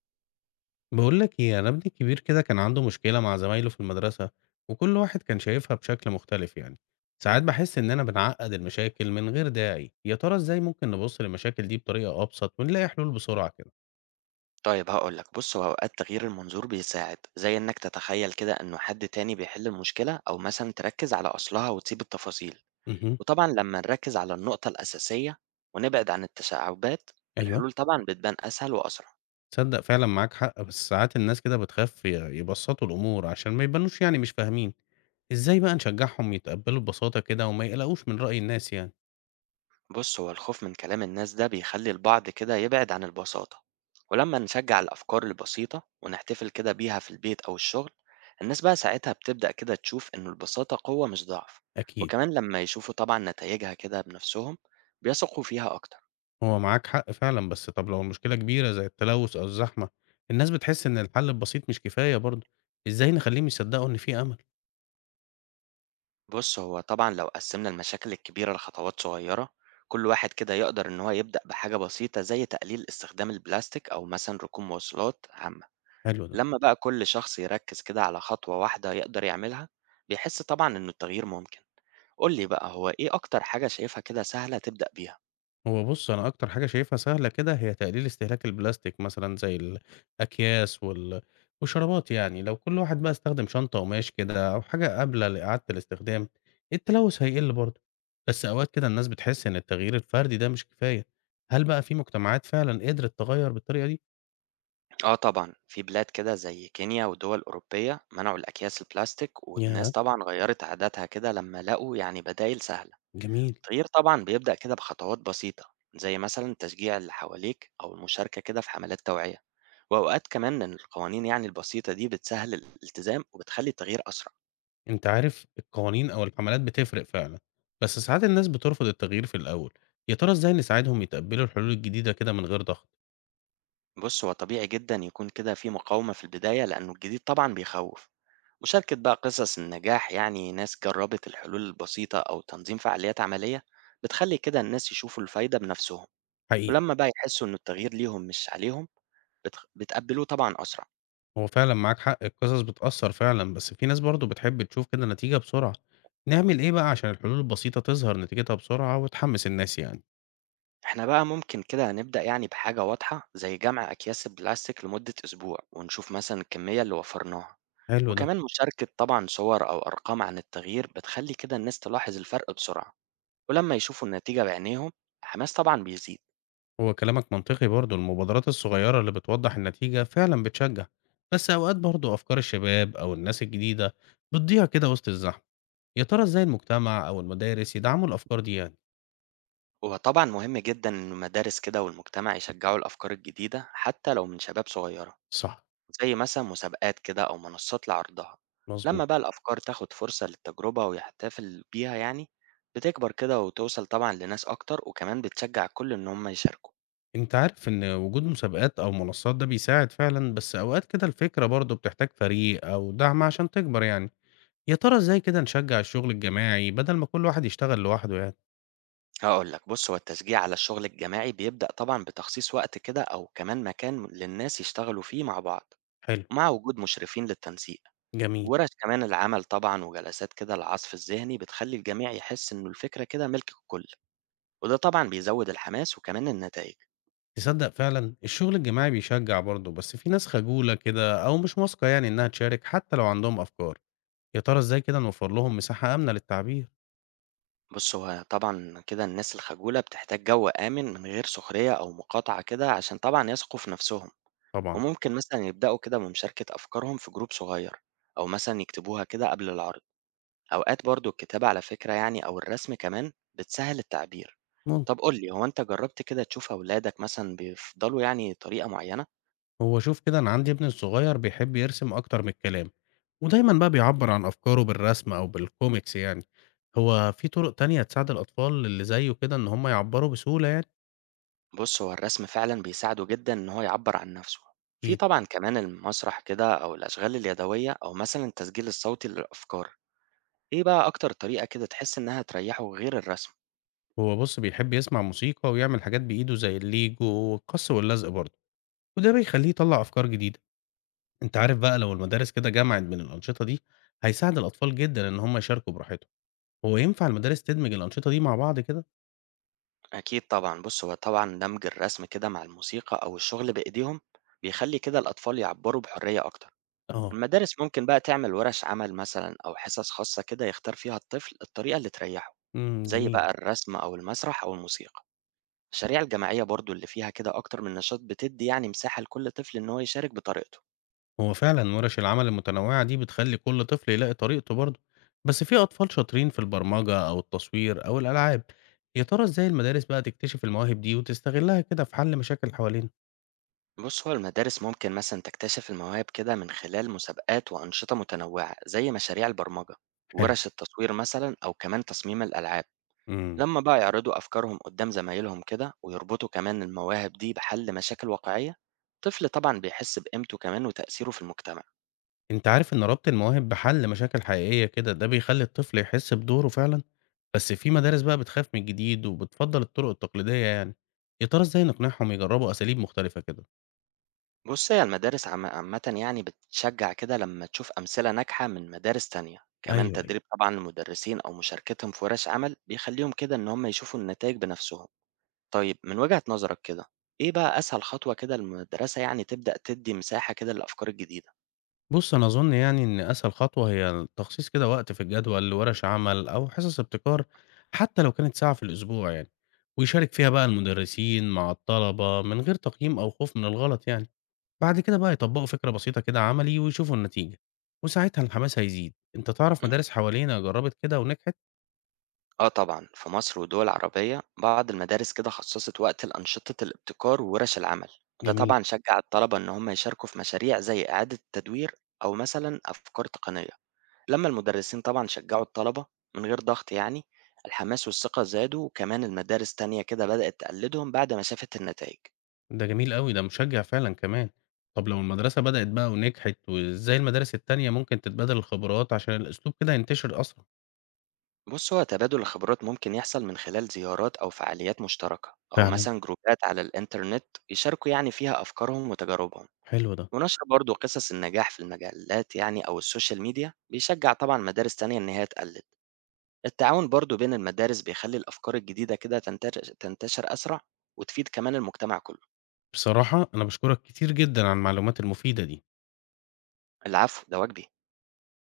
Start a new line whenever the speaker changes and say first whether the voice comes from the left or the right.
left: بقول لك ايه، انا ابني الكبير كده كان عنده مشكلة مع زمايله في المدرسة، وكل واحد كان شايفها بشكل مختلف يعني. ساعات بحس اننا بنعقد المشاكل من غير داعي. يا ترى ازاي ممكن نبص للمشاكل دي بطريقة ابسط ونلاقي حلول بسرعة كده؟
right: طيب هاقول لك بُص، هو أوقات تغيير المنظور بيساعد، زي إنك تتخيل كده إنه حد تاني بيحل المشكلة أو مثلًا تركّز على أصلها وتسيب التفاصيل،
left: امم.
right: وطبعًا لمّا نركّز على النقطة الأساسية ونبعد عن التشعبات،
left: ايوه،
right: الحلول طبعًا بتبان أسهل وأسرع.
left: تصدق فعلا معاك حق، بس ساعات الناس كده بتخاف يبسطوا الامور عشان ما يبانوش يعني مش فاهمين. ازاي بقى نشجعهم يتقبلوا ببساطة كده وما يقلقوش من رأي الناس يعني؟
right: بص هو الخوف من كلام الناس ده بيخلي البعض كده يبعد عن البساطة، ولما نشجع الأفكار البسيطة ونحتفل كده بيها في البيت أو الشغل، الناس بقى ساعتها بتبدأ كده تشوف إن البساطة قوة مش ضعف،
left: اكيد.
right: وكمان لما يشوفوا طبعا نتائجها كده بنفسهم بيثقوا فيها أكتر.
left: هو معاك حق فعلًا، بس طَب لو المشكلة كبيرة زي التلوث أو الزحمة، الناس بتحس إن الحل البسيط مش كفاية برضه. إزاي نخلّيهم يصدّقوا إن في أمل؟
right: بص هو طبعا لو قسمنا المشاكل الكبيرة لخطوات صغيرة، كل واحد كده يقدر إن هو يبدأ بحاجة بسيطة زي تقليل استخدام البلاستيك أو مثلا ركوب مواصلات عامة.
left: حلو ده.
right: لمّا بقى كل شخص يركّز كده على خطوة واحدة يقدر يعملها، بيحس طبعًا إنه التغيير ممكن. قُل لي بقى، هو إيه أكتر حاجة شايفها كده سهلة تبدأ بيها؟
left: هو بُص، أنا أكتر حاجة شايفها سهلة كده هي تقليل استهلاك البلاستيك، مثلًا زي الأكياس والشرابات يعني. لو كل واحد بقى استخدم شنطة قماش كده أو حاجة قابلة لإعادة الاستخدام، التلوث هيقل برضه. بس أوقات كده الناس بتحس إن التغيير الفردي ده مش كفاية. هل بقى في مجتمعات فعلًا قدرت تغيّر بالطريقة دي؟
right: آه طبعًا، في بلاد كده زي كينيا ودول أوروبية منعوا الأكياس البلاستيك، والناس
left: ياه!
right: طبعًا غيّرت عاداتها كده لمّا لقوا يعني بدايل سهلة.
left: جميل.
right: التغيير طبعًا بيبدأ كده بخطوات بسيطة، زي مثلًا تشجيع اللي حواليك أو المشاركة كده في حملات توعية، وأوقات كمان إن القوانين يعني البسيطة دي بتسهّل الالتزام وبتخلّي التغيير أسرع.
left: أنت عارف، القوانين أو الحملات بتفرق فعلًا، بس ساعات الناس بترفض التغيير في الأول. يا ترى إزاي نساعدهم يتقبلوا الحلول الجديدة كده من غير ضغط؟
right: بُص، هو طبيعي جدًا يكون كده في مقاومة في البداية، لأنه الجديد طبعًا بيخوّف. مشاركة بقى قصص النجاح يعني ناس جرّبت الحلول البسيطة أو تنظيم فعاليات عملية، بتخلّي كده الناس يشوفوا الفايدة بنفسهم،
left: حقيقي.
right: ولمّا بقى يحسّوا إنه التغيير ليهم مش عليهم، بيتقبّلوه طبعًا أسرع.
left: هو فعلًا معاك حق، القصص بتأثر فعلًا، بس في ناس برضه بتحب تشوف كده نتيجة بسرعة. نعمل إيه بقى عشان الحلول البسيطة تظهر نتيجتها بسرعة وتحمس الناس يعني؟
right: إحنا بقى ممكن كده نبدأ يعني بحاجة واضحة، زي جمع أكياس البلاستيك لمدة أسبوع ونشوف مثلًا الكمية اللي وفّرناها،
left: حلو ده.
right: وكمان مشاركة طبعًا صور أو أرقام عن التغيير بتخلّي كده الناس تلاحظ الفرق بسرعة. ولما يشوفوا النتيجة بعينيهم الحماس طبعا بيزيد.
left: هو كلامك منطقي برضه، المبادرات الصغيرة اللي بتوضح النتيجة فعلًا بتشجع، بس أوقات برضه أفكار الشباب أو الناس الجديدة بتضيع كده وسط الزحمة. يا ترى إزاي المجتمع أو المدارس يدعموا الأفكار دي يعني؟
right: وطبعا مهم جدا إن المدارس كده والمجتمع يشجعوا الأفكار الجديدة حتى لو من شباب صغيرة،
left: صح.
right: زي مثلا مسابقات كده أو منصات لعرضها.
left: مظبوط.
right: لما بقى الأفكار تاخد فرصة للتجربة ويحتفل بيها يعني، بتكبر كده وتوصل طبعا لناس أكتر وكمان بتشجع كل إن هم يشاركوا.
left: أنت عارف إن وجود مسابقات أو منصات ده بيساعد فعلا، بس أوقات كده الفكرة برضه بتحتاج فريق أو دعم عشان تكبر يعني. يا ترى إزاي كده نشجع الشغل الجماعي بدل ما كل واحد يشتغل لوحده يعني؟
right: هقول لك بص، هو التشجيع على الشغل الجماعي بيبدأ طبعا بتخصيص وقت كده أو كمان مكان للناس يشتغلوا فيه مع بعض،
left: حلو.
right: مع وجود مشرفين للتنسيق،
left: جميل.
right: وورش كمان العمل طبعًا وجلسات كده العصف الذهني بتخلّي الجميع يحس إنه الفكرة كده ملك الكل، وده طبعًا بيزود الحماس وكمان النتايج.
left: تصدق فعلا الشغل الجماعي بيشجع برضه، بس في ناس خجولة كده أو مش واثقة يعني إنها تشارك حتى لو عندهم أفكار. يا ترى إزاي كده نوفر لهم مساحة آمنة للتعبير؟
right: بُص، هو طبعًا كده الناس الخجولة بتحتاج جو آمن من غير سخرية أو مقاطعة كده عشان طبعًا يثقوا في نفسهم،
left: طبعا.
right: وممكن مثلًا يبدأوا كده بمشاركة أفكارهم في جروب صغير أو مثلًا يكتبوها كده قبل العرض. أوقات برضه الكتابة على فكرة يعني أو الرسم كمان بتسهّل التعبير. طب
left: ممكن.
right: قُل لي، هو أنت جرّبت كده تشوف أولادك مثلًا بيفضلوا يعني طريقة معينة؟
left: هو شوف كده، أنا عندي ابني الصغير بيحب يرسم أكتر من الكلام، ودايما بقى بيعبر عن أفكاره بالرسم أو بالكوميكس يعني. هو في طرق تانية تساعد الأطفال اللي زيه كده إن هم يعبروا بسهولة يعني؟
right: بص هو الرسم فعلا بيساعده جدا ان هو يعبر عن نفسه. في
left: أكيد.
right: طبعا كمان المسرح كده او الاشغال اليدوية او مثلا التسجيل الصوتي للافكار. ايه بقى اكتر طريقة كده تحس انها تريحه غير الرسم؟
left: هو بص بيحب يسمع موسيقى ويعمل حاجات بإيده زي الليجو والقص واللزق برضه، وده بيخليه يطلع أفكار جديدة. أنت عارف بقى، لو المدارس كده جمعت بين الأنشطة دي هيساعد الأطفال جدا إن هم يشاركوا براحتهم. هو ينفع المدارس تدمج الأنشطة دي مع بعض كده؟
right: اكيد طبعا. بص هو طبعا دمج الرسم كده مع الموسيقى او الشغل بايديهم بيخلي كده الاطفال يعبروا بحرية اكتر.
left: آه.
right: المدارس ممكن بقى تعمل ورش عمل مثلا او حصص خاصة كده يختار فيها الطفل الطريقة اللي تريحه،
left: امم،
right: زي
left: جميل.
right: بقى الرسم او المسرح او الموسيقى. المشاريع الجماعية برضو اللي فيها كده أكتر من نشاط بتدي يعني مساحة لكل طفل إن هو يشارك بطريقته.
left: هو فعلا ورش العمل المتنوعة دي بتخلي كل طفل يلاقي طريقته برضه، بس في أطفال شاطرين في البرمجة أو التصوير أو الألعاب. يا ترى إزاي المدارس بقى تكتشف المواهب دي وتستغلها كده في حل مشاكل حوالينا؟
right: بص هو المدارس ممكن مثلا تكتشف المواهب كده من خلال مسابقات وأنشطة متنوعة زي مشاريع البرمجة،
left: حلو.
right: ورش التصوير مثلا أو كمان تصميم الألعاب.
left: امم.
right: لما بقى يعرضوا أفكارهم قدام زمايلهم كده ويربطوا كمان المواهب دي بحل مشاكل واقعية، الطفل طبعا بيحس بقيمته كمان وتأثيره في المجتمع.
left: أنت عارف إن ربط المواهب بحل مشاكل حقيقية كده ده بيخلي الطفل يحس بدوره فعلا، بس في مدارس بقى بتخاف من الجديد وبتفضل الطرق التقليدية يعني. يا ترى إزاي نقنعهم يجربوا أساليب مختلفة كده؟
right: بُص، هي المدارس عامةً يعني بتشجّع كده لمّا تشوف أمثلة ناجحة من مدارس تانية، كمان
left: ايوه، أيوه.
right: تدريب طبعًا المدرسين أو مشاركتهم في ورش عمل بيخلّيهم كده إن هم يشوفوا النتايج بنفسهم. طيب من وجهة نظرك كده، إيه بقى أسهل خطوة كده المدرسة يعني تبدأ تدّي مساحة كده للأفكار الجديدة؟
left: بُص، أنا أظن يعني إن أسهل خطوة هي تخصيص كده وقت في الجدول لورش عمل أو حصص ابتكار، حتى لو كانت ساعة في الأسبوع يعني، ويشارك فيها بقى المدرسين مع الطلبة من غير تقييم أو خوف من الغلط يعني. بعد كده بقى يطبقوا فكرة بسيطة كده عملي ويشوفوا النتيجة، وساعتها الحماس هيزيد. أنت تعرف مدارس حوالينا جربت كده ونجحت؟
right: آه طبعًا، في مصر ودول عربية بعض المدارس كده خصصت وقت لأنشطة الابتكار وورش العمل، وده
left: جميل.
right: طبعًا شجع الطلبة إن هم يشاركوا في مشاريع زي إعادة تدوير أو مثلًا أفكار تقنية، لما المدرسين طبعًا شجعوا الطلبة من غير ضغط يعني، الحماس والثقة زادوا وكمان المدارس تانية كده بدأت تقلدهم بعد ما شافت النتائج.
left: ده جميل أوي، ده مشجع فعلًا كمان. طب لو المدرسة بدأت بقى ونجحت، وإزاي المدارس التانية ممكن تتبادل الخبرات عشان الأسلوب كده ينتشر أسرع؟
right: بُص هو تبادل الخبرات ممكن يحصل من خلال زيارات أو فعاليات مشتركة، أو
left: فعلًا.
right: مثلًا جروبات على الإنترنت يشاركوا يعني فيها أفكارهم وتجاربهم.
left: حلو ده.
right: ونشر برضه قصص النجاح في المجلات يعني أو السوشيال ميديا بيشجع طبعا مدارس تانية إن هي تقلد. التعاون برضه بين المدارس بيخلي الأفكار الجديدة كده تنتشر أسرع وتفيد كمان المجتمع كله.
left: بصراحة أنا باشكرك كتير جدًا على المعلومات المفيدة دي.
right: العفو، ده واجبي.